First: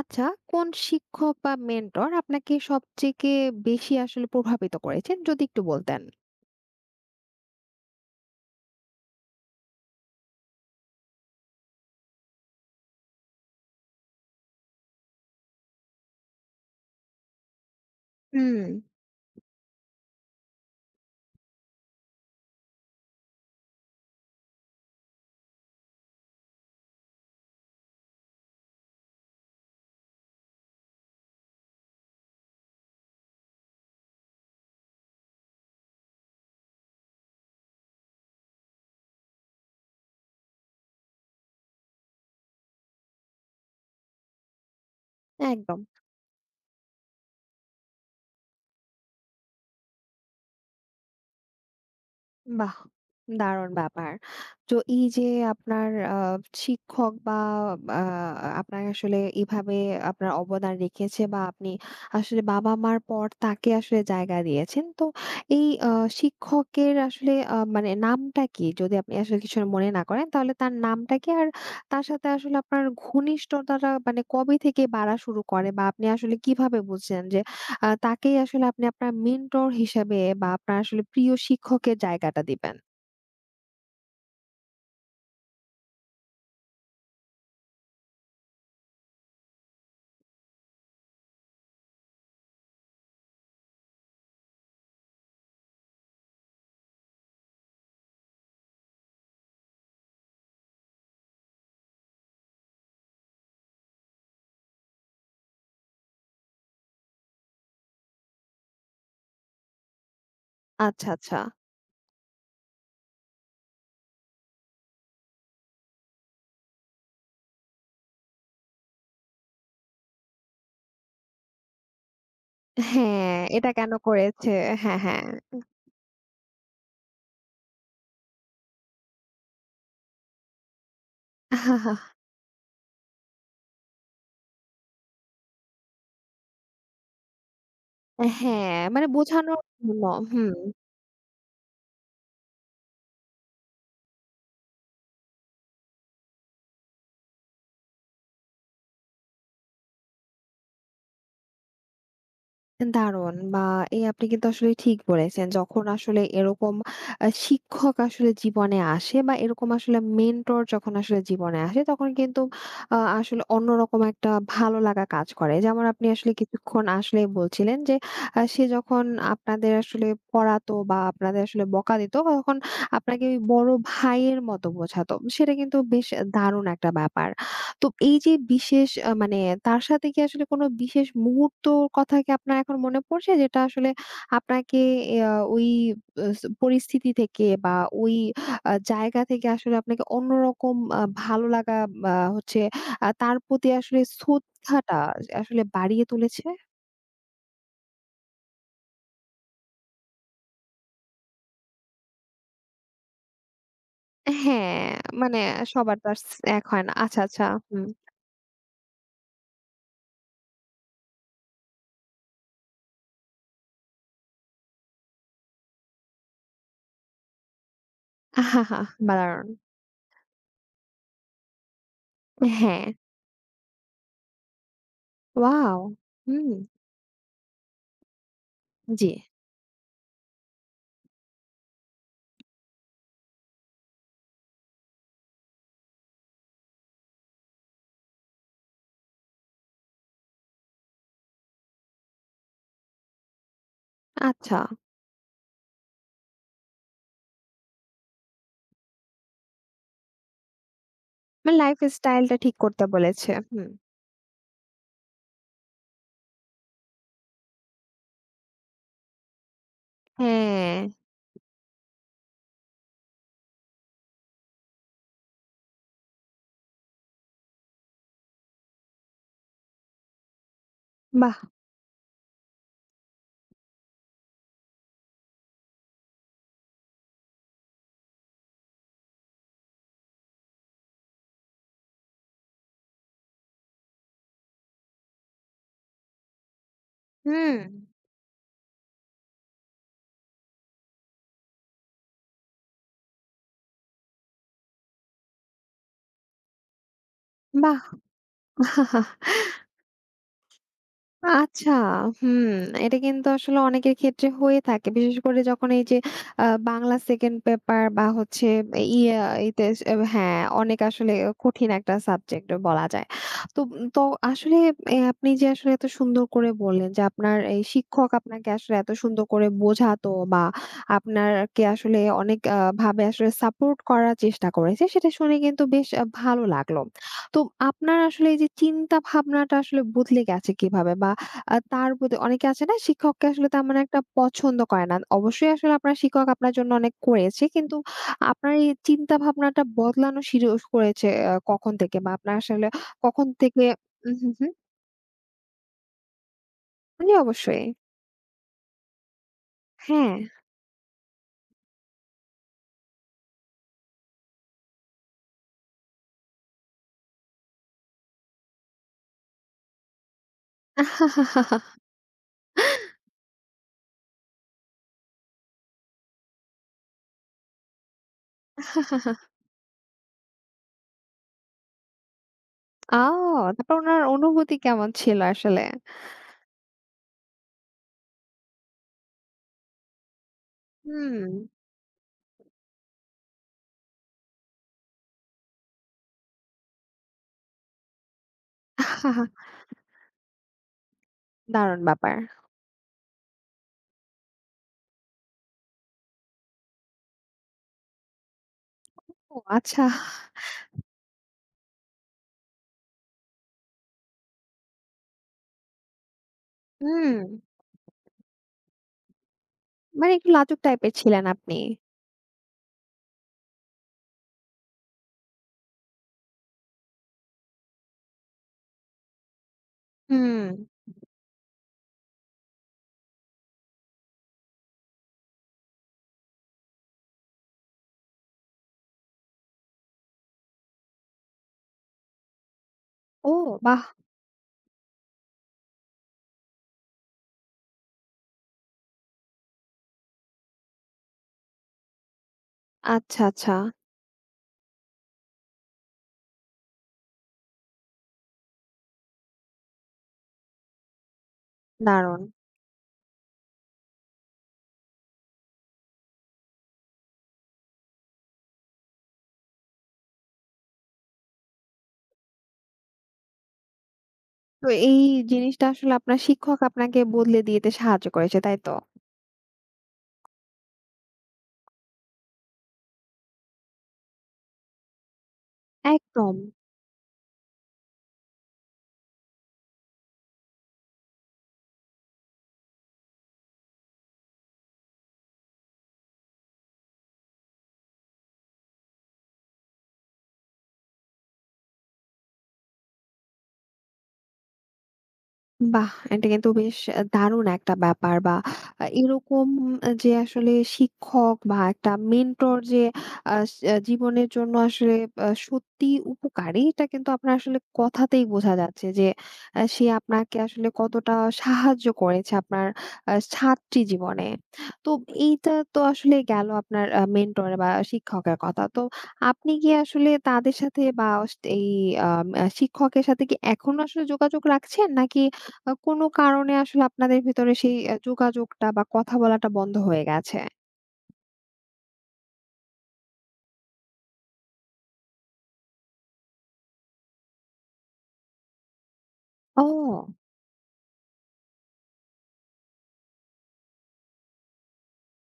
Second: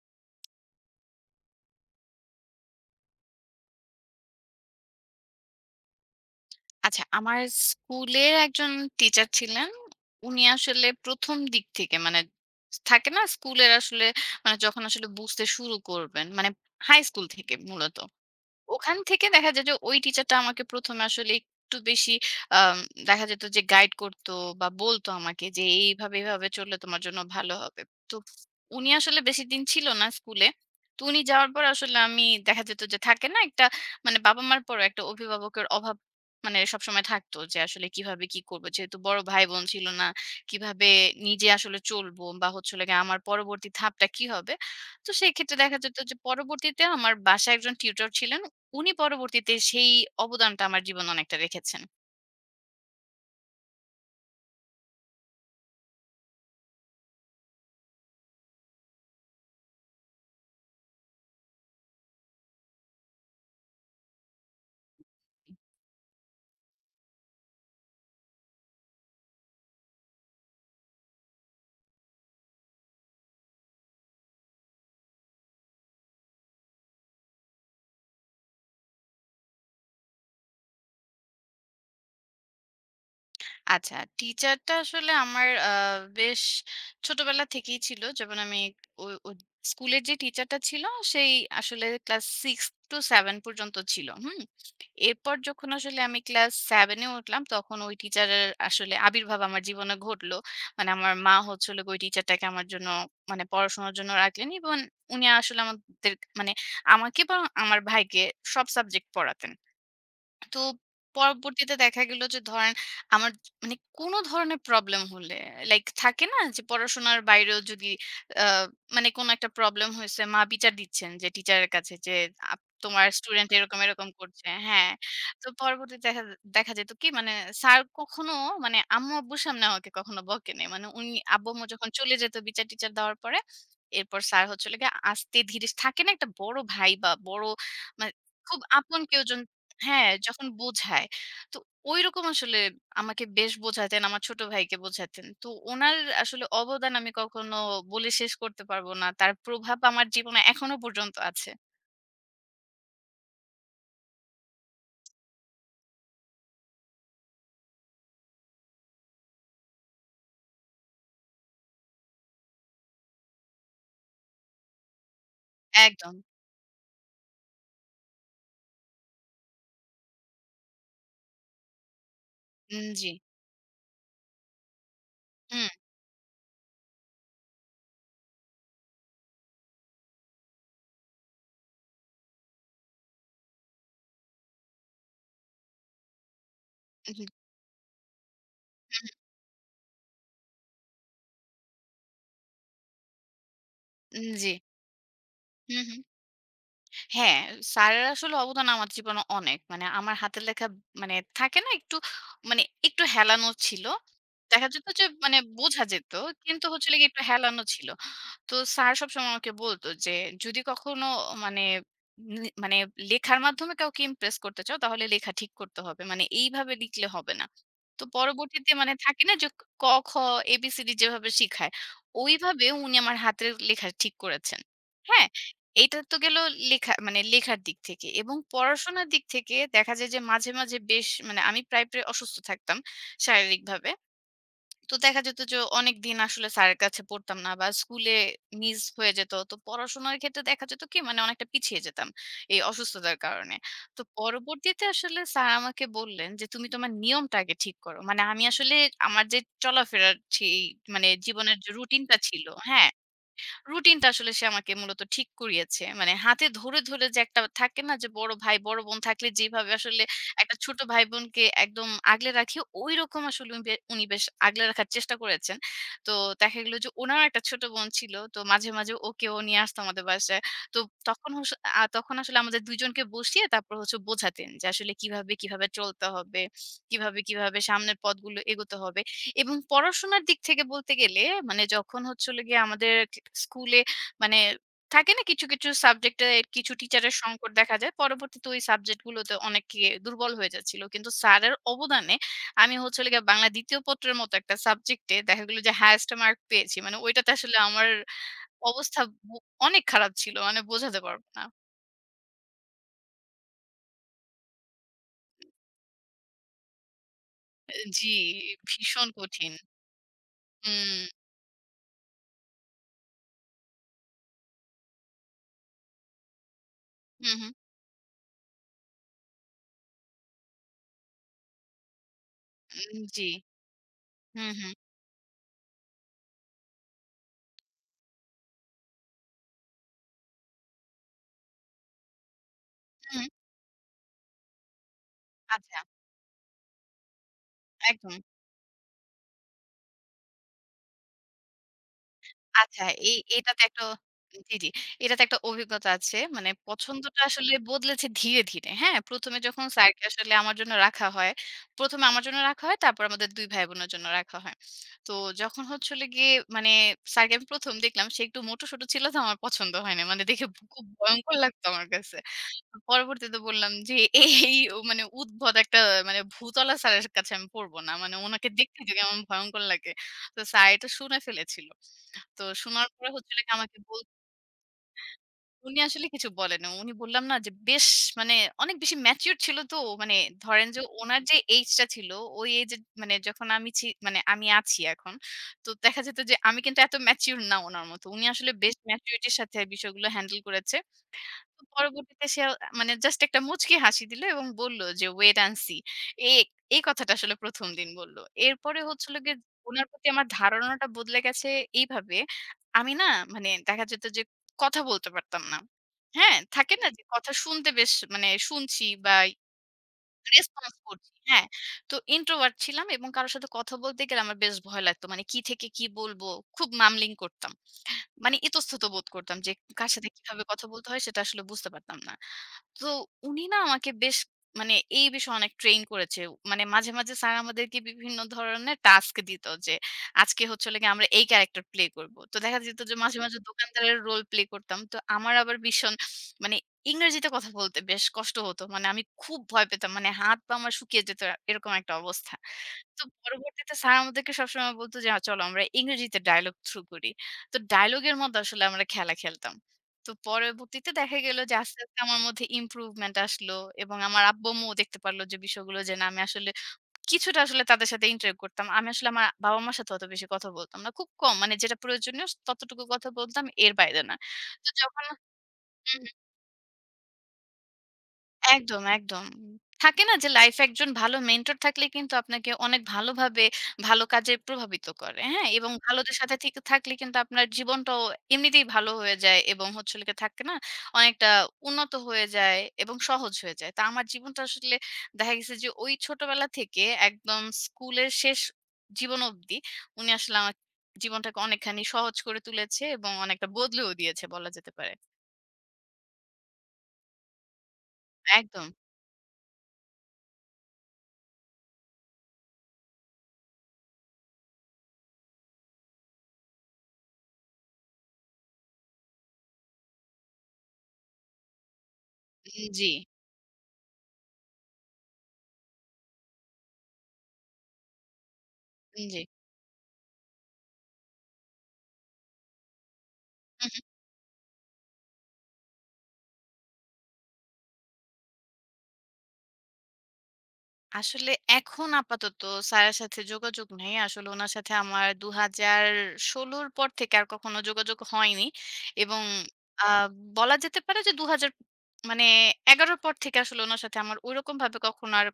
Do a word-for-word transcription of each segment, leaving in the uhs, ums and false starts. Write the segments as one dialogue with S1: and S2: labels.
S1: আচ্ছা, কোন শিক্ষক বা মেন্টর আপনাকে সবথেকে বেশি আসলে প্রভাবিত করেছেন? যদি একটু বলতেন।
S2: আচ্ছা, আমার স্কুলের একজন টিচার ছিলেন। উনি আসলে ১ম দিক থেকে মানে থাকে না স্কুলের আসলে মানে যখন আসলে বুঝতে শুরু করবেন, মানে হাই স্কুল থেকে মূলত।
S1: হুম।
S2: ওখান থেকে দেখা যায় যে ওই টিচারটা আমাকে ১ম এ আসলে একটু বেশি আম দেখা যেত যে গাইড করতো বা বলতো আমাকে যে, "এইভাবে, এভাবে চললে তোমার জন্য ভালো হবে।" তো উনি আসলে বেশিদিন ছিল না স্কুলে। তো উনি যাওয়ার পর আসলে আমি দেখা যেত যে থাকে না একটা মানে বাবা-মার পরেও একটা অভিভাবকের অভাব মানে সবসময় থাকতো যে আসলে কিভাবে কি করব? যেহেতু বড় ভাই-বোন ছিল না, কিভাবে নিজে আসলে চলবো বা হচ্ছে হলো গিয়ে আমার পরবর্তী ধাপটা কি হবে? তো সেক্ষেত্রে দেখা
S1: একদম।
S2: যেত যে পরবর্তীতে আমার বাসায় একজন টিউটর ছিলেন। উনি পরবর্তীতে সেই অবদানটা আমার জীবনে অনেকটা রেখেছেন।
S1: বাহ! দারুণ ব্যাপার। তো এই যে আপনার আ শিক্ষক বা আ আপনার আসলে এভাবে আপনার অবদান রেখেছে বা আপনি আসলে বাবা-মার পর তাকে আসলে জায়গা দিয়েছেন। তো
S2: হুম।
S1: এই আ শিক্ষকের আসলে আ মানে নামটা কি? যদি আপনি আসলে কিছু মনে না করেন তাহলে তার নামটা কি? আর তার সাথে আসলে আপনার ঘনিষ্ঠতাটা মানে কবে থেকে বাড়া শুরু করে বা আপনি আসলে কিভাবে বুঝছেন যে আ তাকেই আসলে আপনি আপনার মেন্টর হিসেবে বা আপনার আসলে প্রিয় শিক্ষকের জায়গাটা দিবেন।
S2: আচ্ছা, টিচারটা আসলে আমার আ বেশ ছোটবেলা থেকেই ছিল। যেমন আমি ও ও স্কুলের যে টিচারটা ছিল, সেই আসলে ক্লাস ছয় সাত পর্যন্ত ছিল। হুম? এরপর যখন আসলে আমি ক্লাস সাতে এ উঠলাম, তখন ওই টিচারের আসলে আবির্ভাব আমার জীবনে ঘটলো। মানে আমার মা হচ্ছে হলো গিয়ে ওই টিচারটাকে আমার জন্য মানে পড়াশোনার জন্য রাখলেন এবং উনি আসলে আমাদের মানে আমাকে এবং আমার ভাইকে সব সাবজেক্ট পড়াতেন। তো
S1: আচ্ছা, আচ্ছা।
S2: পরবর্তীতে দেখা গেল যে ধরেন আমার মানে কোনো ধরনের প্রবলেম হলে লাইক থাকে না যে পড়াশোনার বাইরেও যদি আহ, মানে কোনো একটা প্রবলেম হয়েছে মা বিচার দিচ্ছেন যে টিচারের কাছে যে আপ- তোমার
S1: হ্যাঁ,
S2: স্টুডেন্ট
S1: এটা
S2: এরকম
S1: কেন
S2: এরকম করছে
S1: করেছে?
S2: হ্যাঁ।
S1: হ্যাঁ, হ্যাঁ।
S2: তো পরবর্তীতে দেখা দেখা যেত কি মানে স্যার কখনো মানে আম্মু আব্বুর সামনে আমাকে কখনো বকেনি মানে উনি আব্বু আম্মু যখন চলে যেত বিচার টিচার দেওয়ার পরে এরপর স্যার হচ্ছে লাগে আস্তে ধীরে থাকে না একটা বড় ভাই বা বড় মানে খুব
S1: হ্যাঁ,
S2: আপন
S1: মানে
S2: কেউ,
S1: বোঝানোর জন্য।
S2: হ্যাঁ, যখন
S1: হুম।
S2: বোঝায়। তো ঐরকম আসলে আমাকে বেশ বোঝাতেন, আমার ছোট ভাইকে বোঝাতেন। তো উনার আসলে অবদান আমি কখনো বলে শেষ করতে পারব না। তার প্রভাব আমার জীবনে এখনো পর্যন্ত আছে।
S1: দারুণ! বা এই আপনি কিন্তু আসলে ঠিক বলেছেন। যখন আসলে এরকম আ শিক্ষক আসলে জীবনে আসে বা এরকম আসলে মেন্টর যখন আসলে জীবনে আসে তখন কিন্তু আ আসলে অন্যরকম একটা ভালো লাগা কাজ করে। যেমন আপনি
S2: একদম।
S1: আসলে কিছুক্ষণ আসলেই বলছিলেন যে আ সে যখন আপনাদের আসলে পড়াতো বা আপনাদের আসলে বকা দিত তখন
S2: উম জি।
S1: আপনাকে ওই বড় ভাইয়ের মতো বোঝাতো। সেটা
S2: হুম,
S1: কিন্তু বেশ দারুণ একটা ব্যাপার। তো এই যে বিশেষ আ মানে তার সাথে কি আসলে কোনো বিশেষ মুহূর্তর কথা কি আপনার এখন মনে পড়ছে? যেটা আসলে আপনাকে ইয়া ওই আস পরিস্থিতি
S2: হুম,
S1: থেকে বা ওই আ জায়গা থেকে আসলে আপনাকে অন্যরকম আ ভালো লাগা বা হচ্ছে আ তার প্রতি আসলে
S2: উম জি।
S1: শ্রদ্ধাটা আসলে
S2: হুম, হুম।
S1: বাড়িয়ে তুলেছে?
S2: হ্যাঁ, স্যারের আসলে অবদান আমার জীবনে অনেক। মানে আমার হাতের লেখা মানে থাকে না একটু মানে একটু হেলানো ছিল। দেখা
S1: হ্যাঁ,
S2: যেত যে মানে
S1: মানে
S2: বোঝা
S1: সবার তো
S2: যেত।
S1: আর স
S2: কিন্তু
S1: এক হয়
S2: হচ্ছে
S1: না।
S2: হলো গিয়ে
S1: আচ্ছা,
S2: একটু
S1: আচ্ছা।
S2: হেলানো
S1: হুম।
S2: ছিল। তো স্যার সবসময় আমাকে বলতো যে যদি কখনো মানে নি- মানে লেখার মাধ্যমে কাউকে ইমপ্রেস করতে চাও তাহলে লেখা ঠিক করতে হবে মানে এইভাবে লিখলে হবে না। তো
S1: হা হা
S2: পরবর্তীতে
S1: হা,
S2: মানে থাকে না যে
S1: দারুণ।
S2: ক খ এবিসিডি যেভাবে শিখায় ওইভাবে
S1: হ্যাঁ।
S2: উনি আমার হাতের লেখা ঠিক করেছেন, হ্যাঁ।
S1: ওয়াও!
S2: এটা তো গেল
S1: হুম,
S2: লেখা মানে লেখার দিক থেকে, এবং পড়াশোনার
S1: জি।
S2: দিক থেকে দেখা যায় যে মাঝে মাঝে বেশ মানে আমি প্রায় প্রায় অসুস্থ থাকতাম শারীরিকভাবে। তো দেখা যেত যে অনেকদিন আসলে স্যারের কাছে পড়তাম না বা স্কুলে মিস হয়ে যেত। তো পড়াশোনার ক্ষেত্রে দেখা যেত কি মানে অনেকটা পিছিয়ে যেতাম এই অসুস্থতার কারণে। তো
S1: আচ্ছা।
S2: পরবর্তীতে আসলে স্যার আমাকে বললেন যে, "তুমি তোমার নিয়মটা আগে ঠিক করো।" মানে আমি আসলে আমার যে চলাফেরার ছি মানে জীবনের
S1: মানে
S2: যে রুটিনটা
S1: লাইফস্টাইলটা
S2: ছিল,
S1: ঠিক করতে
S2: হ্যাঁ।
S1: বলেছে। হুম।
S2: রুটিনটা আসলে সে আমাকে মূলত ঠিক করিয়েছে। মানে হাতে ধরে, ধরে যে একটা থাকে না যে বড় ভাই, বড় বোন থাকলে যেভাবে আসলে একটা
S1: হ্যাঁ,
S2: ছোট ভাই-বোনকে একদম আগলে রাখি, ঐরকম আসলে উনি বে উনি বেশ আগলে রাখার চেষ্টা করেছেন। তো দেখা গেল যে উনারও একটা ছোট বোন ছিল। তো মাঝে, মাঝে ওকেও নিয়ে আসতো আমাদের বাসায়। তো তখন
S1: বাহ!
S2: হস আ তখন আসলে আমাদের দুই জনকে বসিয়ে তারপর হচ্ছে বোঝাতেন যে আসলে কিভাবে, কিভাবে চলতে হবে, কিভাবে, কিভাবে সামনের পথগুলো এগোতে হবে। এবং পড়াশোনার দিক থেকে বলতে গেলে মানে যখন হচ্ছে হলো গিয়ে আমাদের স্কুলে মানে থাকে না কিছু, কিছু সাবজেক্টে কিছু টিচারের সংকট
S1: হুম।
S2: দেখা যায়। পরবর্তীতে ওই সাবজেক্ট গুলোতে অনেকে দুর্বল হয়ে যাচ্ছিল। কিন্তু স্যারের অবদানে আমি হচ্ছে হলো গিয়ে বাংলা ২য় পত্রের মতো একটা সাবজেক্টে দেখা গেল যে হাইয়েস্ট মার্ক পেয়েছি। মানে ওইটাতে আসলে
S1: বাহ!
S2: আমার অবস্থা ব অনেক খারাপ ছিল। মানে বোঝাতে পারব না।
S1: আচ্ছা, হুম। এটা কিন্তু আসলে অনেকের ক্ষেত্রে হয়ে থাকে। বিশেষ করে যখন এই যে আ বাংলা সেকেন্ড পেপার বা
S2: জি,
S1: হচ্ছে
S2: ভীষণ
S1: ইয়া
S2: কঠিন।
S1: এতে আহ, হ্যাঁ, অনেক
S2: হুম,
S1: আসলে কঠিন একটা সাবজেক্ট বলা যায়। তো তো আসলে এ আপনি যে আসলে এত সুন্দর করে বললেন যে
S2: হুম,
S1: আপনার
S2: হুম।
S1: এই শিক্ষক আপনাকে আসলে এত সুন্দর করে বোঝাতো বা আপনারকে আসলে অনেক আ
S2: হুম,
S1: ভাবে
S2: জি।
S1: আসলে সাপোর্ট করার চেষ্টা
S2: হুম, হুম,
S1: করেছে সেটা শুনে কিন্তু বেশ আ ভালো লাগলো। তো আপনার আসলে এই যে চিন্তা ভাবনাটা আসলে বদলে গেছে কিভাবে? বা আ তার প্রতি অনেকে আছে না
S2: হুম।
S1: শিক্ষককে আসলে তেমন একটা পছন্দ করে না। অবশ্যই আসলে
S2: আচ্ছা,
S1: আপনার শিক্ষক আপনার জন্য অনেক করেছে। কিন্তু
S2: একদম।
S1: আপনার এই চিন্তা ভাবনাটা বদলানো শুরু করেছে আ কখন থেকে? বা আপনার আসলে
S2: আচ্ছা, এই
S1: কখন
S2: এটাতে
S1: থেকে
S2: একটা
S1: উম হুম, হুম।
S2: জি, জি। এটাতে একটা অভিজ্ঞতা আছে। মানে
S1: জি,
S2: পছন্দটা আসলে
S1: অবশ্যই।
S2: বদলেছে ধীরে, ধীরে। হ্যাঁ? ১ম এ যখন স্যারকে
S1: হ্যাঁ।
S2: আসলে আমার জন্য রাখা হয়, ১ম এ আমার জন্য রাখা হয়, তারপর আমাদের দুই ভাই-বোনের জন্য রাখা হয়। তো যখন হচ্ছে হলো গিয়ে মানে স্যারকে আমি ১ম দেখলাম, সে একটু মোটো-সোটো ছিল তো আমার পছন্দ হয় না। মানে দেখে খুব ভয়ংকর লাগতো আমার কাছে। পরবর্তীতে বললাম যে, "এই, এই ও মানে উদ্ভট একটা মানে ভূতলা স্যারের কাছে আমি পড়ব না। মানে উনাকে দেখতে তো কেমন ভয়ংকর লাগে।" তো স্যার এটা শুনে ফেলেছিল। তো শোনার
S1: ও!
S2: পরে হচ্ছে হলো গিয়ে
S1: তারপর
S2: আমাকে বল
S1: উনার অনুভূতি কেমন ছিল আসলে?
S2: উনি আসলে কিছু বলেনি। উনি বললাম না যে বেশ মানে অনেক বেশি ম্যাচিউরড ছিল তো মানে ধরেন যে উনার
S1: হুম।
S2: যে এইজটা ছিল ওই এইজে মানে যখন আমি ছি মানে আমি আছি এখন। তো দেখা যেত যে আমি কিন্তু এত ম্যাচিউর না উনার মতো। উনি আসলে বেশ
S1: হাহা,
S2: ম্যাচুরিটির সাথে বিষয়গুলো হ্যান্ডেল করেছে। তো
S1: দারুণ ব্যাপার।
S2: পরবর্তীতে সে আ মানে জাস্ট একটা মুচকি হাসি দিল এবং বলল যে, "ওয়েট অ্যান্ড সি।" এই এই কথাটা আসলে ১ম দিন বলল। এরপরে হচ্ছে হলো গিয়ে
S1: ও আচ্ছা।
S2: উনার প্রতি আমার ধারণাটা বদলে গেছে এইভাবে, আমি না মানে দেখা যেত যে কথা বলতে পারতাম না। হ্যাঁ? থাকে না যে
S1: হুম।
S2: কথা শুনতে বেশ মানে শুনছি বা
S1: মানে একটু লাজুক
S2: রেসপন্স
S1: টাইপের
S2: করছি।
S1: ছিলেন
S2: হ্যাঁ?
S1: আপনি।
S2: তো ইন্ট্রোভার্ট ছিলাম এবং কারো সাথে কথা বলতে গেলে আমার বেশ ভয় লাগতো। মানে কি থেকে কি বলবো? খুব মামলিং করতাম। মানে ইতস্তত বোধ করতাম যে কার সাথে কিভাবে
S1: হুম।
S2: কথা বলতে হয় সেটা আসলে বুঝতে পারতাম না। তো উনি না আমাকে বেশ মানে এই বিষয়ে অনেক ট্রেইন করেছে। মানে মাঝে, মাঝে স্যার আমাদেরকে বিভিন্ন ধরনের টাস্ক দিত যে আজকে হচ্ছে হলো গিয়ে আমরা এই ক্যারাক্টার প্লে করব। তো দেখা যেত যে মাঝে,
S1: ও
S2: মাঝে
S1: বাহ!
S2: দোকানদারের রোল প্লে করতাম। তো আমার আবার ভীষণ মানে ইংরেজিতে কথা বলতে বেশ কষ্ট হতো। মানে আমি খুব ভয় পেতাম। মানে হাত পা আমার শুকিয়ে যেত এরকম একটা অবস্থা। তো
S1: আচ্ছা, আচ্ছা।
S2: পরবর্তীতে স্যার আমাদেরকে সবসময় বলত যে "আ, চলো আমরা ইংরেজিতে ডায়ালগ থ্রু করি।" তো ডায়ালগের মধ্যে আসলে আমরা খেলা খেলতাম। তো পরবর্তীতে দেখা গেল যে আস্তে, আস্তে আমার
S1: দারুণ।
S2: মধ্যে ইমপ্রুভমেন্ট আসলো এবং আমার আব্বু-আম্মুও দেখতে পারল যে বিষয়গুলো যে না আমি আসলে কিছুটা আসলে তাদের সাথে ইন্টারেক্ট করতাম। আমি আসলে আমার বাবা-মার সাথে অত বেশি কথা বলতাম না। খুব কম মানে যেটা প্রয়োজনীয় ততটুকু কথা বলতাম এর বাইরে না।
S1: তো
S2: তো
S1: এই
S2: যখন
S1: জিনিসটা আসলে
S2: হুম,
S1: আপনার শিক্ষক আপনাকে বদলে দিতে সাহায্য করেছে, তাই তো?
S2: একদম, একদম। থাকে না যে লাইফে একজন ভালো মেন্টর থাকলে কিন্তু আপনাকে অনেক ভালোভাবে ভালো কাজে প্রভাবিত করে। হ্যাঁ? এবং ভালোদের সাথে
S1: একদম।
S2: ঠিক থাকলে কিন্তু আপনার জীবনটাও এমনিতেই ভালো হয়ে যায় এবং হচ্ছে হলো গিয়ে থাকে না? অনেকটা উন্নত হয়ে যায় এবং সহজ হয়ে যায়। তো আমার জীবনটা আসলে দেখা গেছে যে ওই ছোটবেলা থেকে একদম স্কুলের শেষ জীবন অবধি উনি আসলে আমার জীবনটাকে অনেকখানি সহজ করে তুলেছে এবং অনেকটা বদলেও দিয়েছে বলা যেতে পারে।
S1: বাহ! এটা কিন্তু বেশ দারুণ একটা ব্যাপার বা
S2: একদম।
S1: আ এরকম যে আসলে শিক্ষক বা একটা মেন্টর যে আ আ জীবনের জন্য আসলে আ সত্যিই উপকারী এটা কিন্তু আপনার আসলে কথাতেই বোঝা যাচ্ছে যে আ সে আপনাকে আসলে কতটা সাহায্য করেছে
S2: উম
S1: আপনার
S2: জি,
S1: আ ছাত্রী জীবনে। তো এইটা তো আসলে গেল আপনার আ মেন্টর বা শিক্ষকের কথা। তো
S2: উম জি।
S1: আপনি কি আসলে তাদের সাথে বা এই আ শিক্ষকের সাথে কি এখনো আসলে যোগাযোগ রাখছেন? নাকি আ কোনো কারণে আসলে আপনাদের ভেতরে সেই আ যোগাযোগটা বা কথা বলাটা বন্ধ হয়ে গেছে।
S2: আসলে এখন আপাতত স্যারের সাথে যোগাযোগ নেই। আসলে উনার সাথে আমার দুই হাজার ষোলো র পর থেকে আর কখনো যোগাযোগ হয়নি। এবং আ
S1: ও!
S2: বলা যেতে পারে যে দুই হাজার মানে এগারো র পর থেকে আসলে উনার সাথে আমার ঐরকমভাবে কখনো আর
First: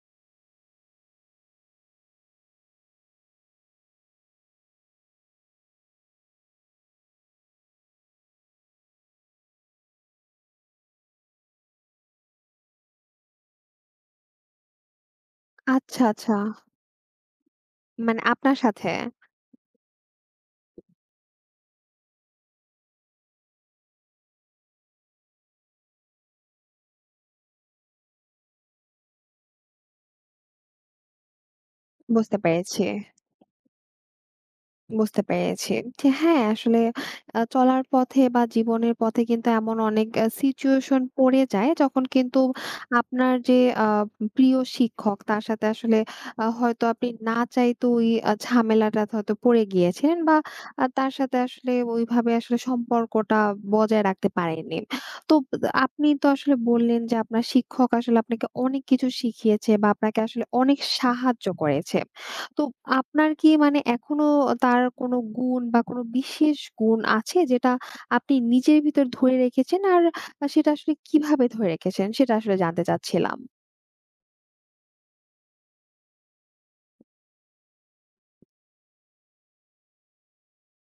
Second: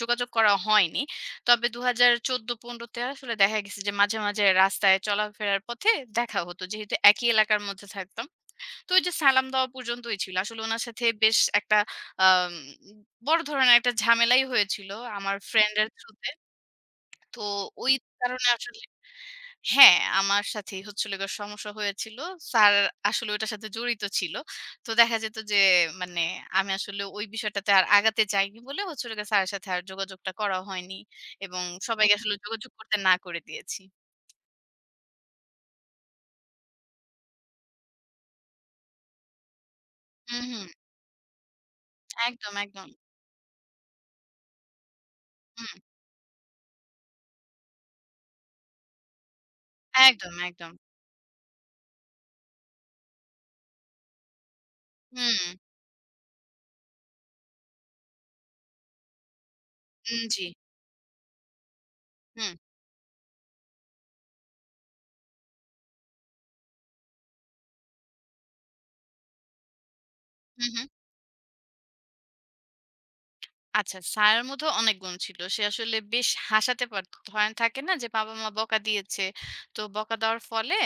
S2: যোগাযোগ করা হয়নি। তবে দুই হাজার চৌদ্দ পনেরো তে আসলে দেখা গেছে যে মাঝে, মাঝে রাস্তায় চলাফেরার পথে দেখা হতো। যেহেতু একই এলাকার মধ্যে থাকতাম। তো ওই যে সালাম দেওয়া পর্যন্তই ছিল। আসলে উনার সাথে বেশ একটা আম বড় ধরনের একটা ঝামেলাই হয়েছিল আমার ফ্রেন্ডের
S1: আচ্ছা,
S2: থ্রুতে।
S1: আচ্ছা।
S2: তো ওই
S1: মানে
S2: কারণে
S1: আপনার
S2: আসলে
S1: সাথে?
S2: হ্যাঁ, আমার সাথেই হচ্ছিল গিয়ে সমস্যা হয়েছিল। স্যার আসলে ওইটার সাথে জড়িত ছিল। তো দেখা যেত যে মানে আমি আসলে ওই বিষয়টাতে আর আগাতে যাইনি বলে হচ্ছিল গিয়ে স্যারের সাথে আর যোগাযোগটা করা হয়নি এবং সবাইকে আসলে
S1: বুঝতে
S2: যোগাযোগ
S1: পেরেছি।
S2: করতে না করে দিয়েছি।
S1: বুঝতে পেরেছি। যে হ্যাঁ, আসলে আ চলার পথে বা জীবনের পথে কিন্তু এমন অনেক আ
S2: হুম, হুম।
S1: সিচুয়েশন পড়ে যায় যখন কিন্তু
S2: একদম, একদম।
S1: আপনার যে আ প্রিয় শিক্ষক তার সাথে
S2: হুম।
S1: আসলে আ হয়তো আপনি না চাইতেও ওই আ ঝামেলাটা হয়তো পড়ে গিয়েছিলেন
S2: একদম,
S1: বা
S2: একদম।
S1: আ তার সাথে আসলে ওইভাবে আসলে সম্পর্কটা বজায় রাখতে পারেননি। তো
S2: হুম।
S1: আপনি তো আসলে বললেন যে আপনার শিক্ষক আসলে আপনাকে অনেক কিছু শিখিয়েছে বা আপনাকে
S2: উম জি।
S1: আসলে অনেক সাহায্য করেছে।
S2: হুম।
S1: তো আপনার কি মানে এখনো তার কোনো গুণ বা কোনো বিশেষ গুণ আছে যেটা আপনি নিজের ভিতর ধরে রেখেছেন আর
S2: হু,
S1: সেটা
S2: হু।
S1: আসলে কিভাবে ধরে রেখেছেন সেটা আসলে জানতে চাচ্ছিলাম।
S2: আচ্ছা, স্যারের মধ্যেও অনেক গুণ ছিল। সে আসলে বেশ হাসাতে পারত। ধরেন থাকে না যে বাবা-মা বকা দিয়েছে। তো বকা দেওয়ার ফলে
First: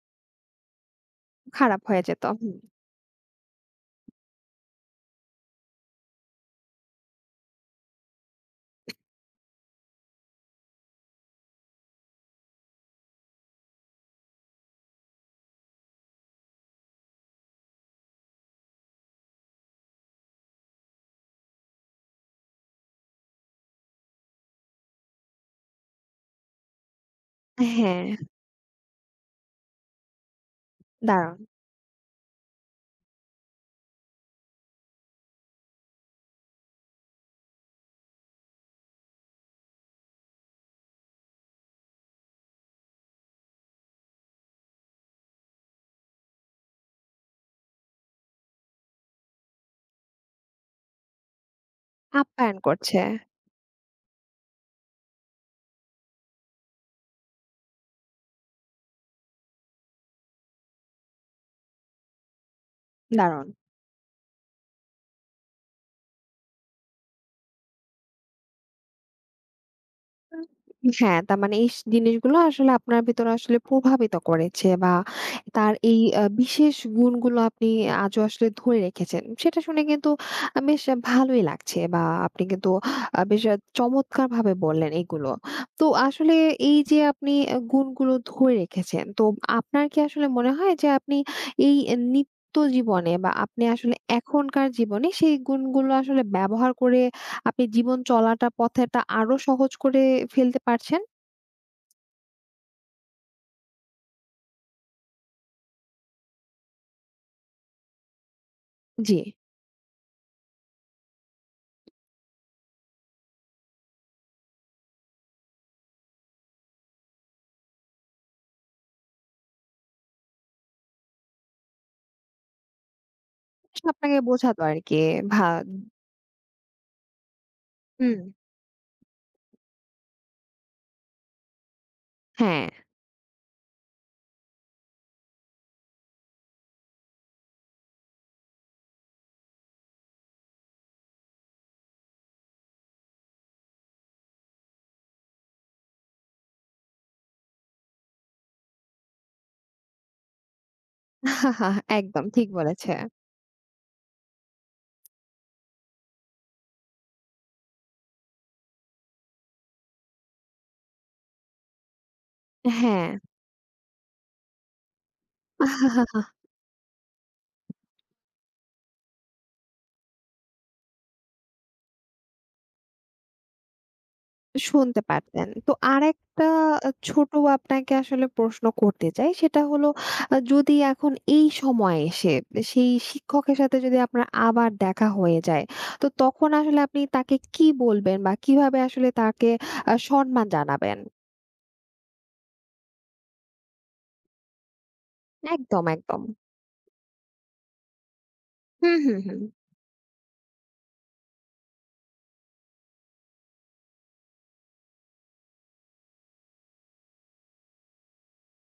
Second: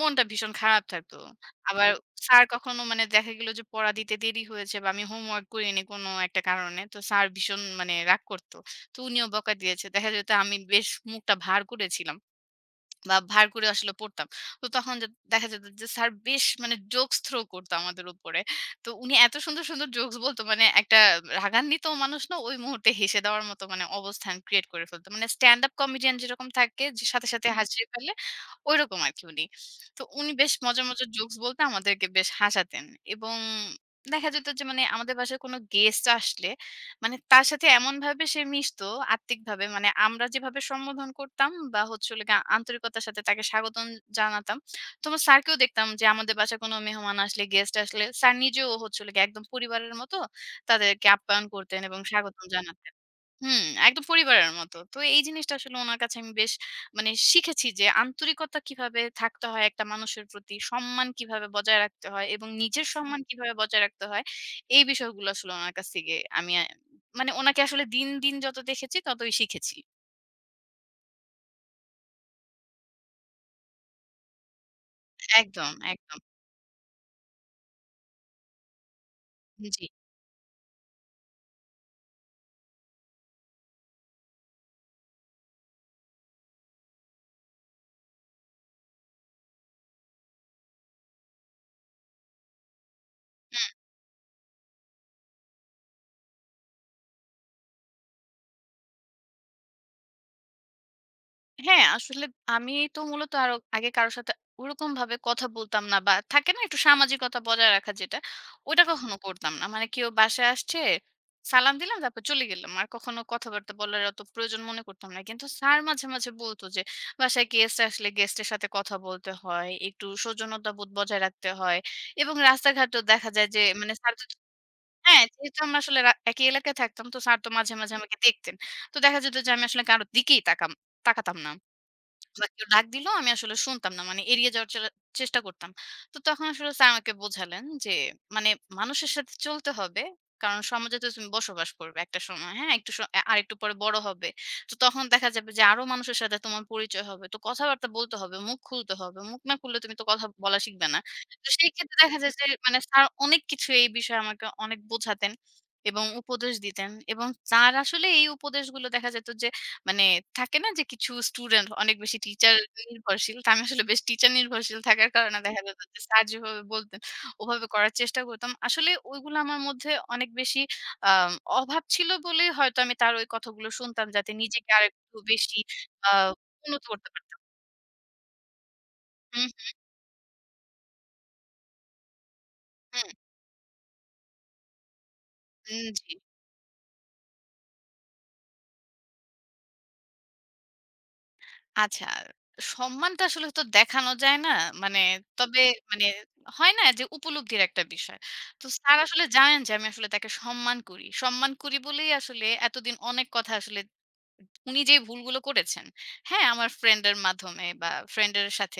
S2: মনটা ভীষণ খারাপ থাকতো।
S1: খারাপ
S2: আবার
S1: হয়ে
S2: হুম।
S1: যেত।
S2: স্যার
S1: হুম।
S2: কখনো মানে দেখা গেল যে পড়া দিতে দেরি হয়েছে বা আমি হোমওয়ার্ক করিনি কোনো একটা কারণে। তো স্যার ভীষণ মানে রাগ করত। তো উনিও বকা দিয়েছে। দেখা যেত আমি বেশ মুখটা ভার করেছিলাম। বা ভার করে আসলে পড়তাম। তো তখন যে দেখা যেত যে স্যার বেশ মানে জোকস থ্রো করতো আমাদের উপরে। তো উনি এত সুন্দর, সুন্দর জোকস বলতো মানে একটা রাগান্বিত মানুষ না ওই মুহূর্তে হেসে দেওয়ার মতো মানে অবস্থান ক্রিয়েট করে ফেলতো। মানে স্ট্যান্ড আপ কমেডিয়ান যেরকম থাকে যে সাথে, সাথে হুম। হাসিয়ে
S1: হ্যাঁ,
S2: ফেলে ঐরকম আরকি উনি। তো উনি বেশ মজার, মজার জোকস
S1: দারুণ।
S2: বলতে আমাদেরকে বেশ হাসাতেন এবং দেখা যেত যে মানে আমাদের বাসায় কোনো গেস্ট আসলে মানে তার সাথে এমনভাবে সে মিশতো আত্মিকভাবে মানে আমরা যেভাবে সম্বোধন করতাম বা হচ্ছে হলো গিয়ে আন্তরিকতার সাথে তাকে স্বাগতম জানাতাম। তো আমার স্যারকেও দেখতাম যে আমাদের বাসায় কোনো মেহমান আসলে, গেস্ট আসলে স্যার নিজেও হচ্ছে হলো গিয়ে একদম পরিবারের মতো তাদেরকে আপ্যায়ন করতেন এবং স্বাগতম
S1: আপ্যায়ন
S2: জানাতেন।
S1: করছে।
S2: হুম, একদম পরিবারের মতো। তো এই জিনিসটা আসলে উনার কাছে আমি বেশ মানে শিখেছি যে আন্তরিকতা কিভাবে থাকতে হয় একটা মানুষের প্রতি, সম্মান কিভাবে বজায় রাখতে হয় এবং নিজের আচ্ছা। সম্মান
S1: দারুণ।
S2: কিভাবে বজায় রাখতে হয়। এই বিষয়গুলো আসলে উনার কাছ থেকে আমি আ মানে উনাকে আসলে দিন, দিন যত দেখেছি ততই শিখেছি।
S1: হ্যাঁ, তার মানে এই স জিনিসগুলো আসলে আপনার ভেতরে আসলে প্রভাবিত করেছে বা
S2: একদম,
S1: তার এই
S2: একদম।
S1: আ বিশেষ গুণগুলো আপনি আজও আসলে ধরে রেখেছেন। সেটা শুনে
S2: জি।
S1: কিন্তু আ বেশ ভালোই লাগছে বা আপনি কিন্তু আ বেশ আ চমৎকারভাবে বললেন এগুলো। তো আসলে এই যে আপনি আ গুণগুলো ধরে রেখেছেন, তো আপনার কি আসলে মনে হয় যে আপনি এই এ নিত্য জীবনে বা আপনি আসলে এখনকার জীবনে সেই গুণগুলো আসলে ব্যবহার করে আপনি জীবন চলাটা পথেটা আরো সহজ করে ফেলতে পারছেন।
S2: হ্যাঁ, আসলে আমি তো মূলত আরো আগে কারো সাথে ওরকমভাবে কথা বলতাম না বা থাকে না একটু সামাজিকতা বজায় রাখা যেটা, ওটা কখনো
S1: জি।
S2: করতাম না। মানে কেউ বাসায় আসছে, সালাম দিলাম তারপর চলে গেলাম। আর কখনো কথাবার্তা বলার অত প্রয়োজন মনে করতাম না। কিন্তু স্যার মাঝে, মাঝে বলতো যে বাসায় গেস্ট আসলে গেস্টের সাথে কথা বলতে হয়, একটু সৌজন্যতাবোধ বজায় রাখতে হয় এবং রাস্তাঘাটেও দেখা যায় যে
S1: আসলে
S2: মানে স্যার
S1: আপনাকে
S2: তো
S1: বোঝাতো আরকি।
S2: হ্যাঁ,
S1: ভা
S2: যেহেতু আমরা আসলে রা একই এলাকায় থাকতাম তো স্যার তো মাঝে, মাঝে আমাকে
S1: হুম।
S2: দেখতেন। তো দেখা যেত যে আমি আসলে কারো দিকেই তাকাম তাকাতাম না। বা
S1: হ্যাঁ,
S2: কেউ ডাক দিলো আমি আসলে শুনতাম না। মানে এড়িয়ে যাওয়ার চে চেষ্টা করতাম। তো তখন আসলে স্যার আমাকে বোঝালেন যে মানে মানুষের সাথে চলতে হবে। কারণ সমাজে তো তুমি বসবাস করবে একটা সময়। হ্যাঁ? একটু স আরেকটু পরে বড় হবে। তো তখন দেখা যাবে যে আরো মানুষের সাথে তোমার পরিচয় হবে। তো কথাবার্তা বলতে হবে, মুখ খুলতে হবে। মুখ না খুললে তুমি তো কথা বলা শিখবে না। তো সেই ক্ষেত্রে দেখা
S1: একদম
S2: যায় যে
S1: ঠিক
S2: মানে
S1: বলেছে।
S2: স্যার অনেক কিছু এই বিষয়ে আমাকে অনেক বোঝাতেন এবং উপদেশ দিতেন এবং তার আসলে এই উপদেশগুলো দেখা যেত যে মানে থাকে না যে কিছু স্টুডেন্ট অনেক বেশি টিচার
S1: হ্যাঁ,
S2: নির্ভরশীল। তা আমি আসলে বেশ টিচার নির্ভরশীল থাকার কারণে দেখা যেত যে স্যার যেভাবে বলতেন ওভাবে করার চেষ্টা করতাম। আসলে ওইগুলো আমার মধ্যে অনেক বেশি আম অভাব ছিল বলেই হয়তো আমি তার ওই কথাগুলো শুনতাম যাতে নিজেকে
S1: শুনতে
S2: আরেকটু
S1: পারতেন।
S2: বেশি
S1: তো
S2: আ
S1: আরেকটা
S2: উন্নত
S1: আ
S2: করতে
S1: ছোট
S2: পারতাম।
S1: আপনাকে আসলে প্রশ্ন করতে চাই।
S2: হুম,
S1: সেটা হলো আ যদি এখন এই সময়ে এসে সেই
S2: হুম,
S1: শিক্ষকের সাথে যদি আপনার আবার দেখা হয়ে যায়,
S2: হুম,
S1: তো
S2: জি।
S1: তখন আসলে আপনি তাকে কি বলবেন বা কিভাবে আসলে তাকে আ সম্মান জানাবেন?
S2: আচ্ছা, সম্মানটা আসলে তো দেখানো যায় না। মানে তবে
S1: একদম,
S2: মানে
S1: একদম।
S2: হয় না যে উপলব্ধির একটা বিষয়। তো
S1: হুম,
S2: স্যার
S1: হুম,
S2: আসলে
S1: হুম।
S2: জানেন যে আমি আসলে তাকে সম্মান করি। সম্মান করি বলেই আসলে এতদিন অনেক কথা আসলে উনি যে ভুলগুলো করেছেন, হ্যাঁ? আমার ফ্রেন্ডের মাধ্যমে বা ফ্রেন্ডের সাথে।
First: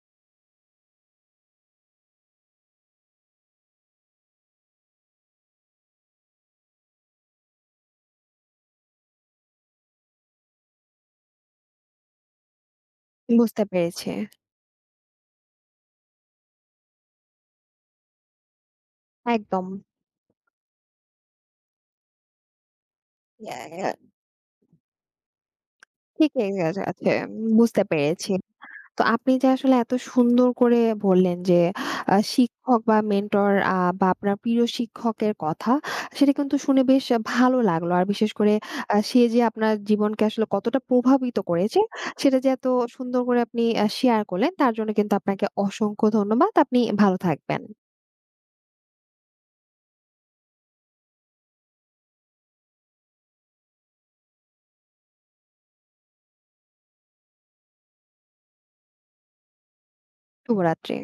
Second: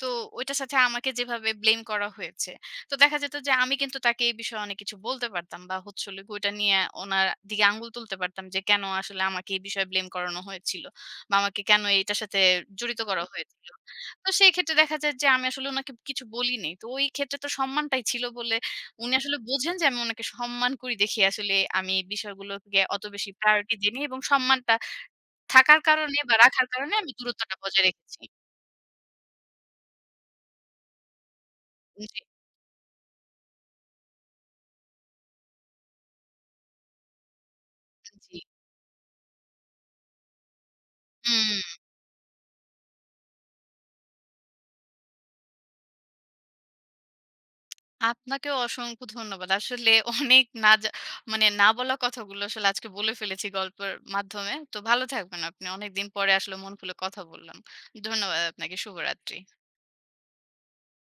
S2: তো ওইটার সাথে আমাকে যেভাবে ব্লেম করা হয়েছে, তো দেখা যেত যে আমি কিন্তু তাকে এই বিষয়ে অনেক কিছু বলতে পারতাম বা হচ্ছে হলো গিয়ে ওইটা নিয়ে ওনার দিকে আঙুল তুলতে পারতাম যে কেন আসলে আমাকে এই বিষয়ে ব্লেম করানো হয়েছিল বা আমাকে কেন এটার সাথে জড়িত করা
S1: বুঝতে
S2: হয়েছিল।
S1: পেরেছি।
S2: তো সেই ক্ষেত্রে দেখা যায় যে আমি আসলে ওনাকে কিছু বলিনি। তো ওই ক্ষেত্রে তো সম্মানটাই ছিল বলে উনি আসলে
S1: একদম।
S2: বোঝেন যে আমি ওনাকে সম্মান করি দেখি আসলে আমি এই বিষয়গুলোকে অত বেশি
S1: ইয়া
S2: প্রায়োরিটি
S1: ইয়া
S2: দিইনি এবং সম্মানটা থাকার কারণে বা
S1: ঠিকই
S2: রাখার
S1: আছে
S2: কারণে
S1: আছে।
S2: আমি দূরত্বটা
S1: বুঝতে
S2: বজায় রেখেছি।
S1: পেরেছি। তো আপনি যে আসলে এত সুন্দর করে বললেন যে আ শিক্ষক বা মেন্টর আ বা আপনার প্রিয় শিক্ষকের কথা, সেটা কিন্তু শুনে বেশ ভালো লাগলো। আর
S2: জি,
S1: বিশেষ
S2: জি।
S1: করে আ সে যে আপনার জীবনকে আসলে কতটা প্রভাবিত
S2: হুম,
S1: করেছে, সেটা যে এত সুন্দর করে আপনি আ শেয়ার করলেন, তার জন্য কিন্তু আপনাকে অসংখ্য ধন্যবাদ। আপনি ভালো থাকবেন।
S2: আপনাকেও অসংখ্য ধন্যবাদ। আসলে অনেক না জা মানে না বলা কথাগুলো আসলে আজকে বলে ফেলেছি গল্পের মাধ্যমে। তো ভালো থাকবেন আপনি। অনেকদিন পরে আসলে মন খুলে কথা বললাম। ধন্যবাদ আপনাকে। শুভরাত্রি।
S1: শুভরাত্রি।